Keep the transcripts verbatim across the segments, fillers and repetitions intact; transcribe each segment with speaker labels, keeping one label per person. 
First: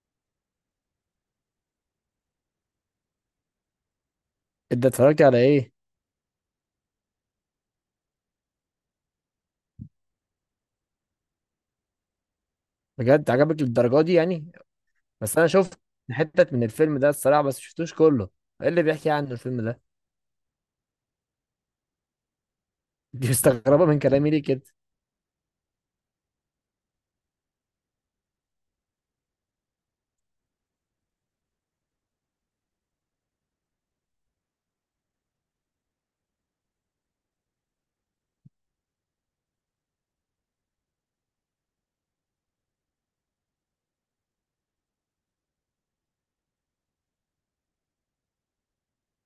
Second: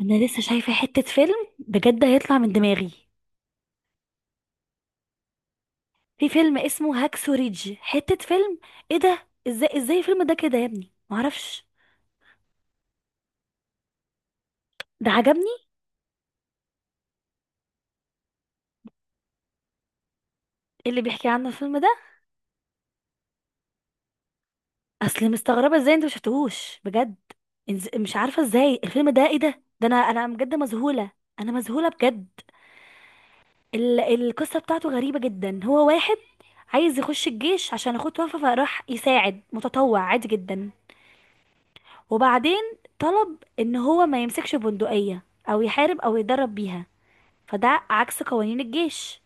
Speaker 1: انا لسه شايفه حته فيلم بجد هيطلع من دماغي.
Speaker 2: انت اتفرجت على ايه؟
Speaker 1: في فيلم اسمه هاكسو ريدج حته فيلم. ايه ده؟ ازاي ازاي الفيلم ده كده يا ابني؟ معرفش.
Speaker 2: بجد عجبك للدرجه دي يعني؟
Speaker 1: ده
Speaker 2: بس انا
Speaker 1: عجبني.
Speaker 2: شفت حتت من الفيلم ده الصراحه، بس شفتوش كله. ايه اللي بيحكي عنه الفيلم ده؟
Speaker 1: إيه اللي بيحكي عنه الفيلم ده؟
Speaker 2: دي مستغربه من كلامي ليه كده؟
Speaker 1: اصل مستغربه ازاي انت مشفتهوش بجد. إنز- مش عارفه ازاي الفيلم ده، ايه ده ده انا انا بجد مذهوله. انا مذهوله بجد. ال... القصه بتاعته غريبه جدا. هو واحد عايز يخش الجيش عشان اخوه توفى، فراح يساعد متطوع عادي جدا. وبعدين طلب ان هو ما يمسكش بندقية او يحارب او يدرب بيها. فده عكس قوانين الجيش.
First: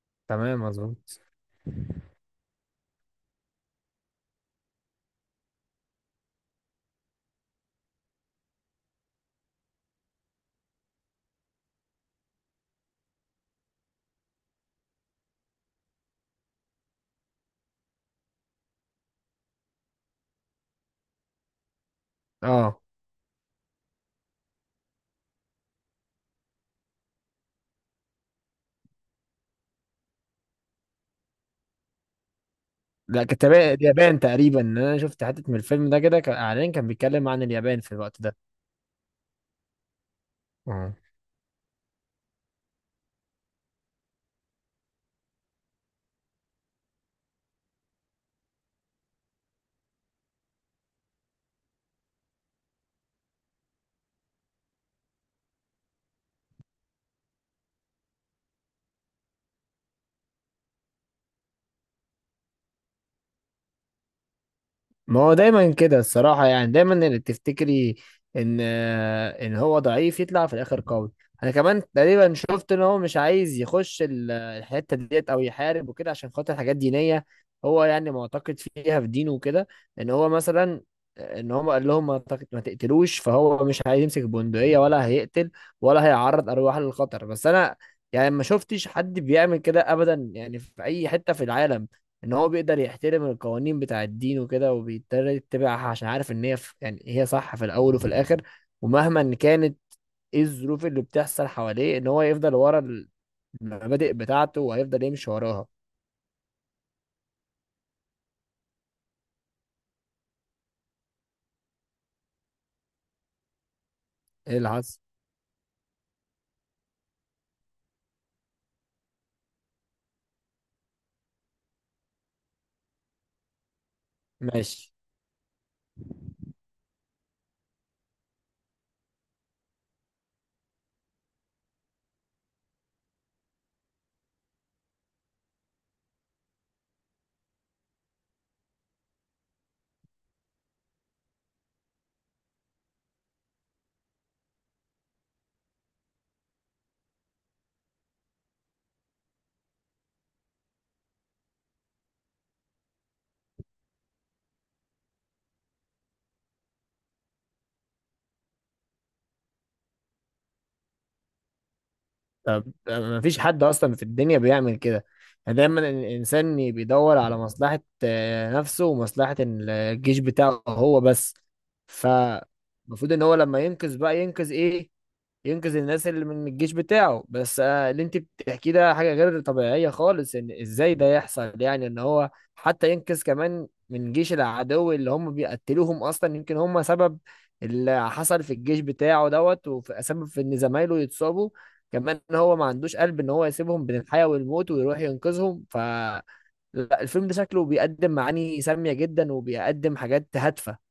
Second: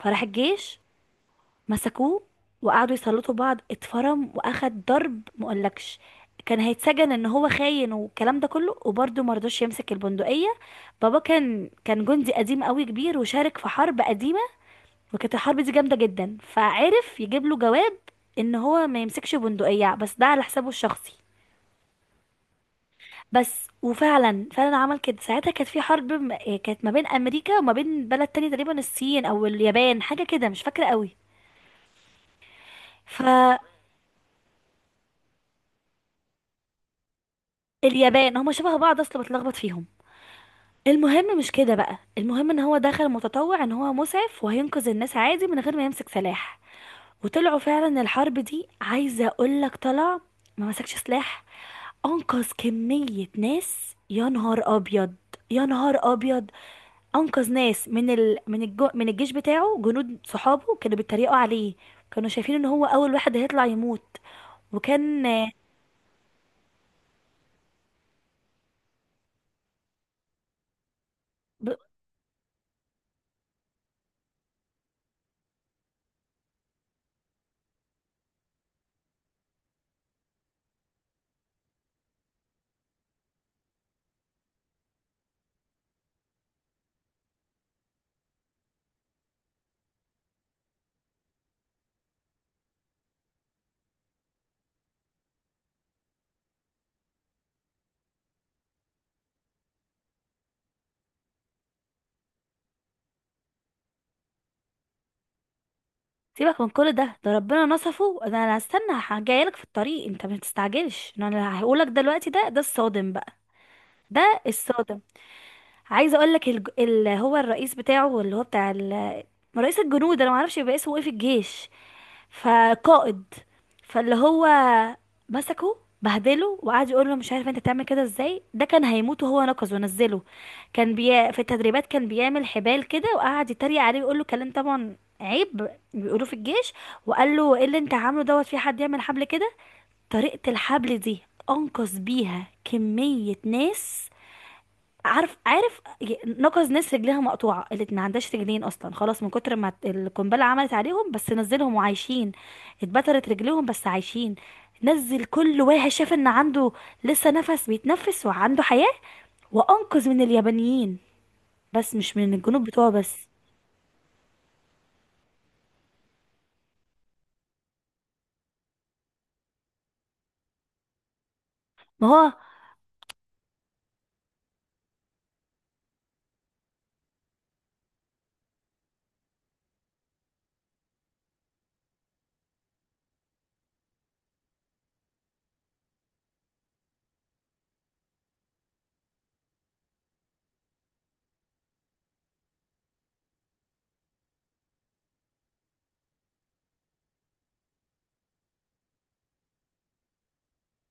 Speaker 1: فراح
Speaker 2: تمام،
Speaker 1: الجيش
Speaker 2: مظبوط.
Speaker 1: مسكوه، وقعدوا يسلطوا بعض. اتفرم، واخد ضرب مقولكش. كان هيتسجن ان هو خاين والكلام ده كله، وبرضه مرضوش يمسك البندقية. بابا كان كان جندي قديم قوي كبير، وشارك في حرب قديمة، وكانت الحرب دي جامدة جدا، فعرف يجيب له جواب ان هو ما يمسكش بندقية، بس ده على حسابه الشخصي.
Speaker 2: اه.
Speaker 1: بس وفعلا فعلا عمل كده. ساعتها كانت في حرب م- آه، كانت ما بين امريكا وما بين بلد تاني، تقريبا الصين او اليابان، حاجه كده مش فاكره قوي.
Speaker 2: لا، كانت تبع-
Speaker 1: فاليابان،
Speaker 2: اليابان تقريبا. انا شفت حتت من الفيلم ده كده، كان اعلان كان بيتكلم عن اليابان في الوقت ده.
Speaker 1: هما شبه بعض اصلا، بتلخبط فيهم.
Speaker 2: اه.
Speaker 1: المهم مش كده بقى. المهم ان هو دخل متطوع، ان هو مسعف وهينقذ الناس عادي من غير ما يمسك سلاح. وطلعوا فعلا الحرب دي، عايزه اقول لك طلع ما مسكش سلاح. انقذ كميه ناس. يا نهار ابيض، يا نهار ابيض! انقذ ناس من ال... من الجو... من الجيش بتاعه. جنود صحابه كانوا بيتريقوا عليه، كانوا شايفين ان هو اول واحد هيطلع يموت.
Speaker 2: ما
Speaker 1: وكان
Speaker 2: هو دايما كده الصراحة يعني، دايما اللي بتفتكري ان آه، ان هو ضعيف يطلع في الاخر قوي. انا
Speaker 1: ب...
Speaker 2: كمان تقريبا شفت ان هو مش عايز يخش ال- الحتة ديت او يحارب وكده عشان خاطر حاجات دينية. هو يعني معتقد فيها في دينه وكده، ان هو مثلا ان هو قال لهم ما تق- ما تقتلوش، فهو مش عايز يمسك بندقية ولا هيقتل ولا هيعرض ارواح للخطر. بس انا يعني ما شفتش حد بيعمل كده ابدا، يعني في اي حتة في العالم، ان هو بيقدر يحترم القوانين بتاع الدين وكده وبيضطر يتبعها عشان عارف ان هي ف- يعني هي صح في الاول وفي الاخر. ومهما إن كانت ايه الظروف اللي بتحصل حواليه، ان هو يفضل ورا المبادئ بتاعته وهيفضل يمشي وراها.
Speaker 1: سيبك من كل ده ده ربنا نصفه. ده انا هستنى. ه- جايلك في الطريق، انت ما تستعجلش. إن انا هقولك دلوقتي، ده ده الصادم بقى. ده
Speaker 2: ايه اللي
Speaker 1: الصادم.
Speaker 2: حصل؟
Speaker 1: عايزه اقول لك الج... اللي هو الرئيس بتاعه، اللي هو بتاع ال... رئيس الجنود. انا ما اعرفش يبقى اسمه ايه في الجيش، فقائد. فاللي هو
Speaker 2: ماشي.
Speaker 1: مسكه بهدله، وقعد يقول له مش عارف انت بتعمل كده ازاي، ده كان هيموت وهو نقز ونزله. كان بي... في التدريبات كان بيعمل حبال كده، وقعد يتريق عليه ويقول له كلام طبعا عيب بيقولوه في الجيش، وقال له ايه اللي انت عامله دوت، في حد يعمل حبل كده؟ طريقة الحبل دي انقذ بيها كمية ناس. عارف عارف، نقص ناس رجليها مقطوعه، اللي ما عندهاش رجلين اصلا خلاص من كتر ما القنبله عملت عليهم، بس نزلهم وعايشين. اتبترت رجليهم بس عايشين. نزل كل واحد شاف ان عنده لسه نفس بيتنفس وعنده حياه. وانقذ من اليابانيين، بس مش من الجنوب
Speaker 2: طب
Speaker 1: بتوعه
Speaker 2: ما
Speaker 1: بس.
Speaker 2: فيش حد اصلا في الدنيا بيعمل كده، يعني دايما ال- الانسان بيدور على مصلحة آه، نفسه ومصلحة ال- الجيش بتاعه هو بس.
Speaker 1: ما هو
Speaker 2: فالمفروض ان هو لما ينقذ بقى ينقذ ايه؟ ينقذ الناس اللي من الجيش بتاعه بس. آه، اللي انت بتحكيه ده حاجة غير طبيعية خالص، ان ازاي ده يحصل يعني، ان هو حتى ينقذ كمان من جيش العدو اللي هم بيقتلوهم اصلا، يمكن هم سبب اللي حصل في الجيش بتاعه دوت وسبب في ان زمايله يتصابوا كمان. ان هو ما عندوش قلب ان هو يسيبهم بين الحياة والموت ويروح ينقذهم. فالفيلم ده شكله بيقدم معاني سامية جدا وبيقدم حاجات هادفة.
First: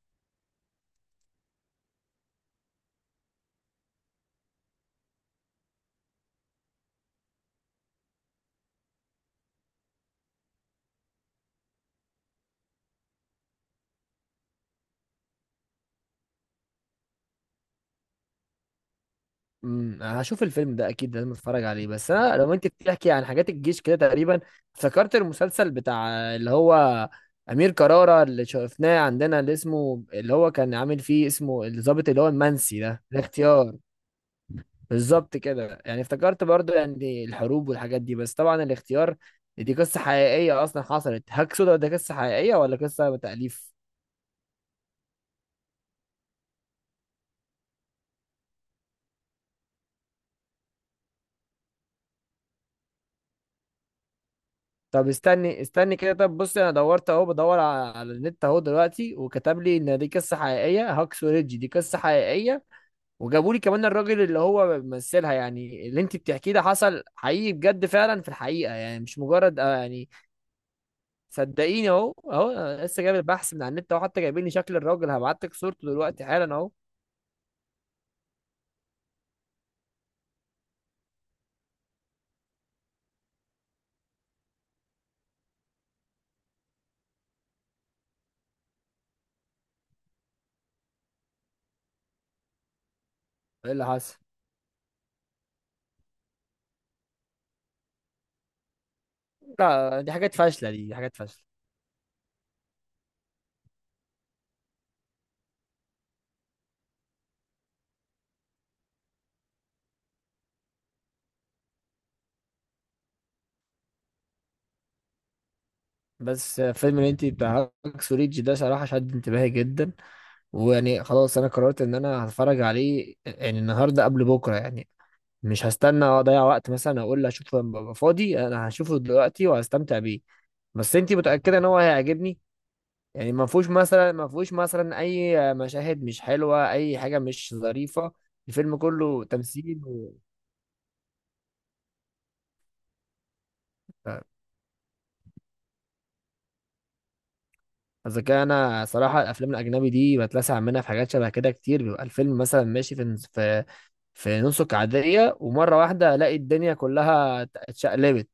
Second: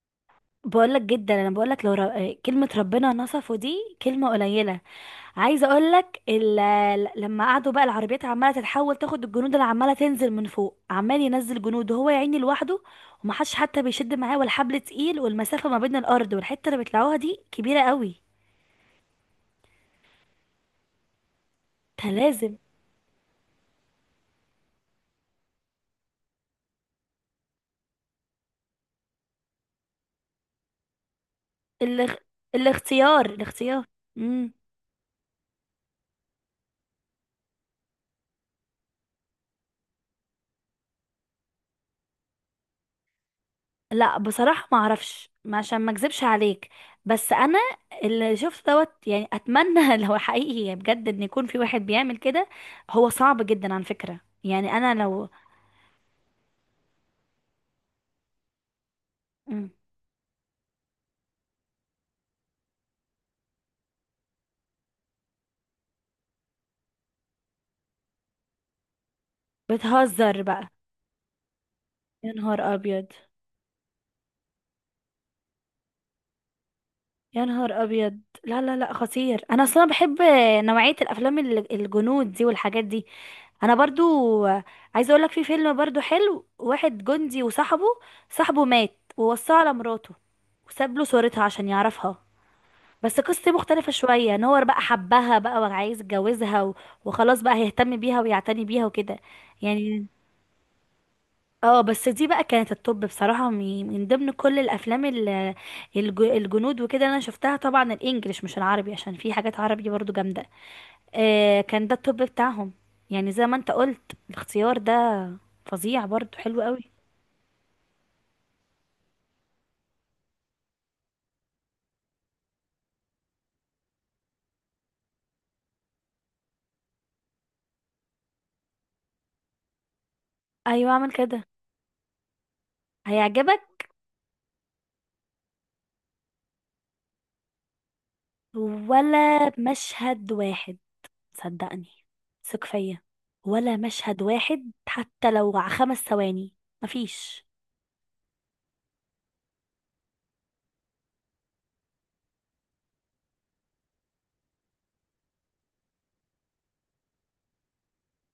Speaker 1: بقولك جدا، انا بقولك لو ر... كلمه ربنا نصفه دي كلمه قليله. عايزه اقول لك، لما قعدوا بقى العربيات عماله تتحول تاخد الجنود اللي عماله تنزل من فوق، عمال ينزل جنود، وهو يا عيني لوحده، ومحدش حتى بيشد معاه ولا حبل تقيل، والمسافه ما بين الارض والحته اللي بيطلعوها دي كبيره قوي.
Speaker 2: امم هشوف الفيلم ده اكيد، لازم اتفرج عليه.
Speaker 1: ده
Speaker 2: بس انا لو
Speaker 1: لازم.
Speaker 2: انت بتحكي عن حاجات الجيش كده تقريبا، افتكرت المسلسل بتاع اللي هو امير كرارة اللي شفناه عندنا اللي اسمه، اللي هو كان عامل فيه، اسمه الضابط
Speaker 1: الاخ...
Speaker 2: اللي هو المنسي ده،
Speaker 1: الاختيار،
Speaker 2: الاختيار.
Speaker 1: الاختيار. امم.
Speaker 2: بالظبط كده، يعني افتكرت برضو يعني الحروب والحاجات دي. بس طبعا الاختيار دي قصة حقيقية اصلا حصلت. هاك سودا ده قصة حقيقية ولا قصة تأليف؟
Speaker 1: لا بصراحه ما اعرفش، ما- عشان ما اكذبش عليك. بس انا اللي شفت دوت يعني، اتمنى لو حقيقي بجد ان يكون في واحد بيعمل كده. هو صعب جدا على فكره، يعني انا
Speaker 2: طب
Speaker 1: لو.
Speaker 2: استني استني كده، طب بص، انا دورت اهو بدور على, على النت اهو دلوقتي، وكتب
Speaker 1: مم.
Speaker 2: لي ان دي قصه حقيقيه، هاكس وريدج دي قصه حقيقيه، وجابوا لي كمان الراجل اللي هو بيمثلها، يعني اللي انت بتحكيه ده حصل حقيقي بجد فعلا في الحقيقه، يعني مش مجرد آه يعني.
Speaker 1: بتهزر بقى؟
Speaker 2: صدقيني، اهو
Speaker 1: يا
Speaker 2: اهو
Speaker 1: نهار
Speaker 2: أنا لسه
Speaker 1: ابيض،
Speaker 2: جايب البحث من على النت اهو، حتى جايبين لي شكل الراجل، هبعت لك صورته دلوقتي حالا اهو.
Speaker 1: يا نهار ابيض! لا لا لا، خطير. انا اصلا بحب نوعيه الافلام ال- الجنود دي والحاجات دي. انا برضو عايزه اقول لك في فيلم برضو حلو. واحد جندي وصاحبه، صاحبه مات ووصاه على مراته، وساب له صورتها عشان يعرفها. بس قصتي
Speaker 2: ايه اللي
Speaker 1: مختلفه
Speaker 2: حصل؟
Speaker 1: شويه ان هو بقى حبها بقى وعايز يتجوزها و- وخلاص بقى هيهتم بيها ويعتني بيها وكده
Speaker 2: لا،
Speaker 1: يعني.
Speaker 2: دي حاجات فاشله، دي, دي حاجات فاشله.
Speaker 1: اه، بس دي بقى كانت التوب بصراحة، من من ضمن كل الافلام ال- الج- الجنود وكده اللي انا شفتها، طبعا الانجليش مش العربي، عشان في حاجات عربي برضو جامدة. آه، كان ده التوب بتاعهم. يعني زي ما انت قلت الاختيار ده فظيع برضو،
Speaker 2: بس
Speaker 1: حلو
Speaker 2: آه،
Speaker 1: قوي.
Speaker 2: فيلم اللي انت بتاع هاكس وريدج ده صراحه شد انتباهي جدا، ويعني خلاص انا قررت ان انا هتفرج عليه يعني النهارده قبل بكره يعني. مش هستنى اضيع وقت مثلا اقول اشوف لما ابقى فاضي، انا هشوفه دلوقتي وهستمتع بيه.
Speaker 1: ايوه
Speaker 2: بس
Speaker 1: اعمل
Speaker 2: انتي
Speaker 1: كده.
Speaker 2: متاكده ان هو هيعجبني؟ يعني ما فيهوش
Speaker 1: هيعجبك.
Speaker 2: مثلا ما فيهوش مثلا اي مشاهد مش حلوه، اي حاجه مش ظريفه. الفيلم كله
Speaker 1: ولا
Speaker 2: تمثيل و...
Speaker 1: مشهد واحد. صدقني، ثق فيا. ولا مشهد واحد حتى لو ع- خمس ثواني. مفيش.
Speaker 2: اذا كان انا صراحه الافلام الاجنبي دي بتلسع منها في حاجات شبه كده كتير، بيبقى الفيلم مثلا ماشي في في في نسق عاديه ومره واحده الاقي الدنيا كلها اتشقلبت.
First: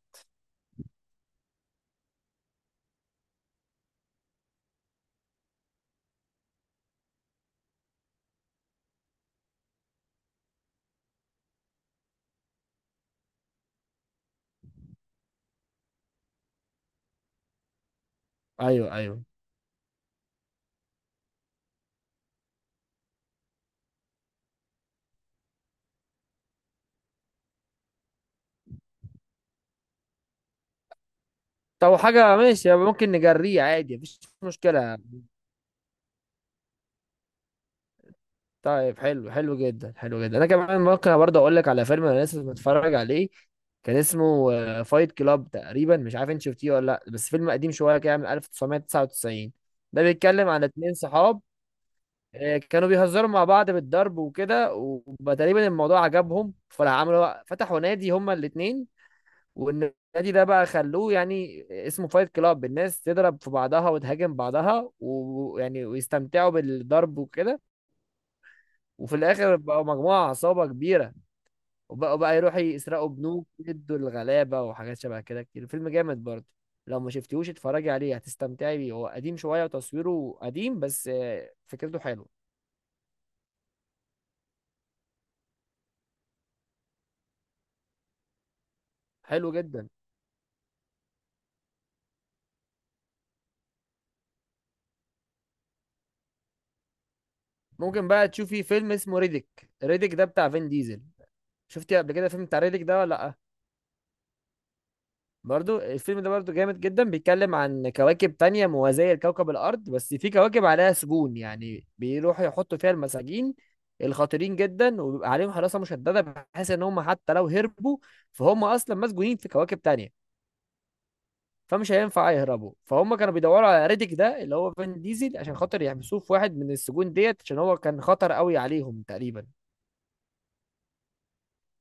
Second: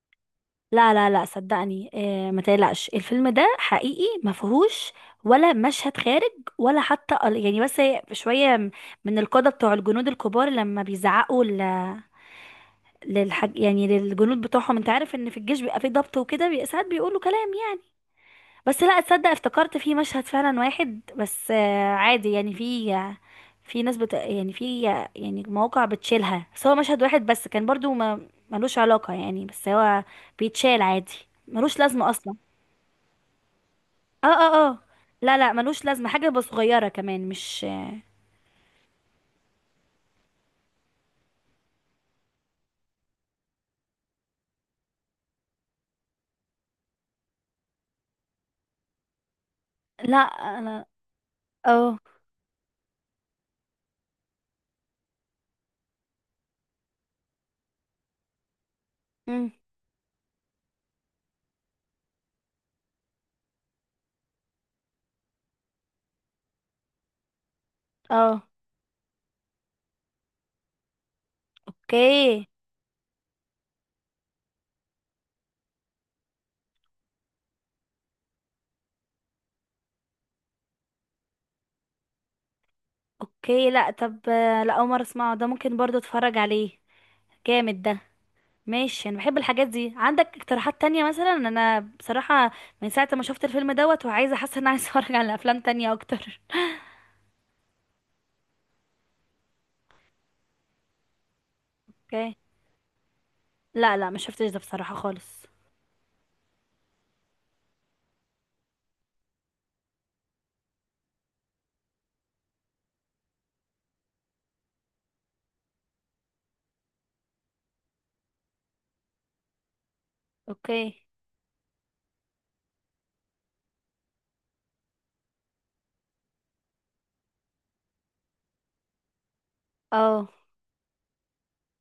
Speaker 1: لا لا لا، صدقني، آه ما تقلقش. الفيلم ده حقيقي، ما فيهوش ولا مشهد خارج. ولا حتى ال- يعني بس هي شويه م- من القاده بتوع الجنود الكبار، لما بيزعقوا ل- للحج يعني، للجنود بتوعهم. انت عارف ان في الجيش بيبقى فيه ضبط وكده، بي- ساعات بيقولوا كلام يعني. بس
Speaker 2: ايوه،
Speaker 1: لا
Speaker 2: ايوه.
Speaker 1: تصدق، افتكرت في مشهد فعلا واحد بس، آه عادي يعني. في في ناس بت يعني في، يعني مواقع بتشيلها، بس هو مشهد واحد بس، كان برضو ما ملوش علاقه يعني، بس هو بيتشال عادي، ملوش
Speaker 2: طب
Speaker 1: لازمه اصلا.
Speaker 2: حاجه ماشي يبقى ممكن نجريه عادي مفيش
Speaker 1: اه اه اه.
Speaker 2: مشكله.
Speaker 1: لا لا، ملوش لازمة حاجة بس صغيرة كمان مش.
Speaker 2: طيب، حلو حلو جدا، حلو جدا. انا كمان ممكن برضه اقول لك على فيلم انا لسه متفرج عليه، كان اسمه فايت كلاب تقريبا. مش عارف انت شفتيه ولا لا، بس فيلم قديم شويه كده من ألف وتسعمية وتسعة وتسعين. ده
Speaker 1: لا
Speaker 2: بيتكلم عن
Speaker 1: انا
Speaker 2: اتنين صحاب
Speaker 1: اه.
Speaker 2: آه، كانوا بيهزروا مع بعض بالضرب وكده، وتقريبا الموضوع عجبهم فراح عملوا فتحوا نادي هما الاتنين.
Speaker 1: امم.
Speaker 2: والنادي ده بقى خلوه يعني اسمه فايت كلاب، الناس تضرب في بعضها وتهاجم بعضها ويعني ويستمتعوا بالضرب وكده.
Speaker 1: اه.
Speaker 2: وفي الاخر بقوا مجموعة عصابة كبيرة، وبقوا بقى
Speaker 1: اوكي.
Speaker 2: يروحوا يسرقوا بنوك يدوا الغلابة وحاجات شبه كده كتير. الفيلم جامد برضه، لو ما شفتيهوش اتفرجي عليه هتستمتعي بيه. هو قديم شوية وتصويره قديم، بس آه، فكرته حلوه.
Speaker 1: اوكي لا، طب آه، لا اول مرة اسمعه ده، ممكن برضو اتفرج عليه. جامد ده. ماشي، انا بحب
Speaker 2: حلو
Speaker 1: الحاجات
Speaker 2: جدا.
Speaker 1: دي. عندك اقتراحات تانية مثلا؟ انا بصراحة من ساعة ما شفت الفيلم دوت، وعايزة حاسة ان أنا عايزة اتفرج على افلام تانية اكتر.
Speaker 2: ممكن بقى تشوفي فيلم اسمه ريديك ريديك ده بتاع فين ديزل. شفتي قبل كده
Speaker 1: اوكي.
Speaker 2: فيلم بتاع ريديك ده ولا لأ؟
Speaker 1: لا لا ما شفتش ده بصراحة خالص.
Speaker 2: برضو الفيلم ده برضو جامد جدا، بيتكلم عن كواكب تانية موازية لكوكب الأرض، بس في كواكب عليها سجون يعني بيروحوا يحطوا فيها المساجين الخطيرين جدا، وبيبقى عليهم حراسة مشددة بحيث إن هم حتى لو هربوا فهم أصلا مسجونين في كواكب تانية
Speaker 1: اوكي.
Speaker 2: فمش هينفع يهربوا. فهم كانوا بيدوروا على ريديك ده اللي هو فين ديزل عشان خاطر يحبسوه في واحد من السجون ديت، عشان هو كان خطر قوي عليهم تقريبا.
Speaker 1: اه.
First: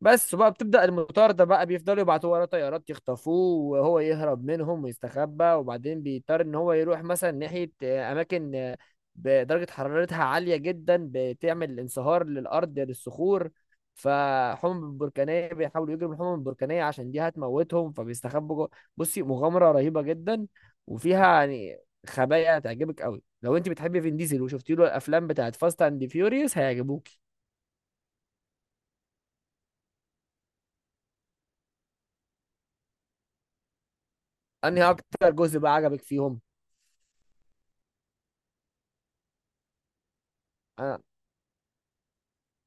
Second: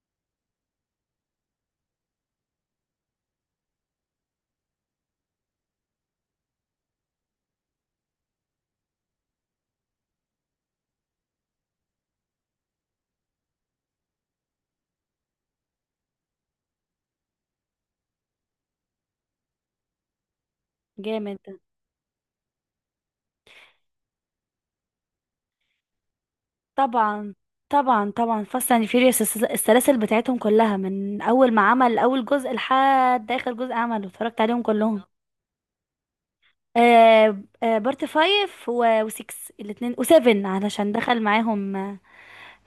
Speaker 2: بس وبقى بتبدأ المطاردة بقى، بيفضلوا يبعتوا وراه طيارات يخطفوه، وهو يهرب منهم ويستخبى، وبعدين بيضطر ان هو يروح مثلا ناحية آه، اماكن آه، بدرجة حرارتها عالية جدا بتعمل انصهار للأرض للصخور. فالحمم البركانية بيحاولوا يجروا من الحمم البركانية عشان دي هتموتهم فبيستخبوا جوه. بصي، مغامرة رهيبة جدا، وفيها
Speaker 1: جامد.
Speaker 2: يعني خبايا هتعجبك قوي. لو انت بتحبي فين ديزل وشفتي له الافلام بتاعت فاست اند فيوريوس هيعجبوكي.
Speaker 1: طبعا. طبعا طبعا، فاست اند فيوريوس السلاسل بتاعتهم كلها من اول ما عمل اول جزء لحد اخر جزء عمله اتفرجت عليهم
Speaker 2: انهي
Speaker 1: كلهم.
Speaker 2: اكتر جزء بقى عجبك فيهم؟
Speaker 1: آه آه، بارت فايف و وسكس الاتنين وسيفن، علشان دخل معاهم آه،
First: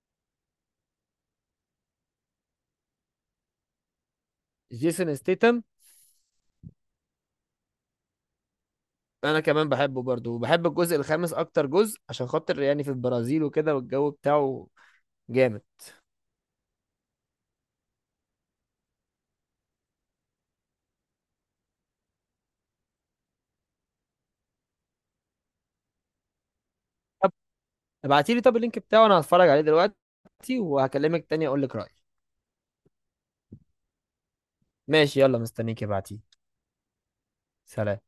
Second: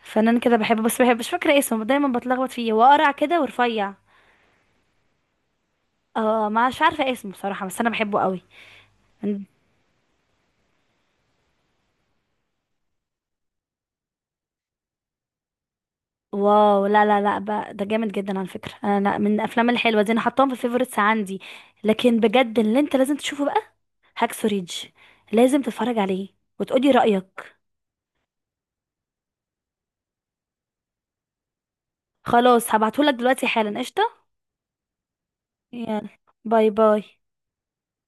Speaker 1: فنان كده بحبه. بس بحب، مش فاكرة اسمه، دايما بتلخبط فيه. هو قرع كده ورفيع.
Speaker 2: جيسون ستيتم.
Speaker 1: اه مش عارفة اسمه بصراحة، بس انا بحبه قوي.
Speaker 2: انا
Speaker 1: من-
Speaker 2: كمان بحبه برضه، وبحب الجزء الخامس اكتر جزء عشان خاطر يعني في البرازيل وكده والجو بتاعه جامد.
Speaker 1: واو! لا لا لا، بقى ده جامد جدا على فكرة. انا لا، من الافلام الحلوة دي انا حطاهم في الفيفوريتس عندي. لكن بجد اللي انت لازم تشوفه هاكسو ريدج. لازم تتفرج عليه وتقولي
Speaker 2: طب
Speaker 1: رأيك.
Speaker 2: ابعتيلي طب اللينك بتاعه انا هتفرج عليه دلوقتي، وهكلمك تاني اقول لك رأيي.
Speaker 1: خلاص هبعتهولك دلوقتي حالا، قشطة.
Speaker 2: ماشي، يلا مستنيك
Speaker 1: يلا.
Speaker 2: ابعتيه.
Speaker 1: باي باي.
Speaker 2: سلام.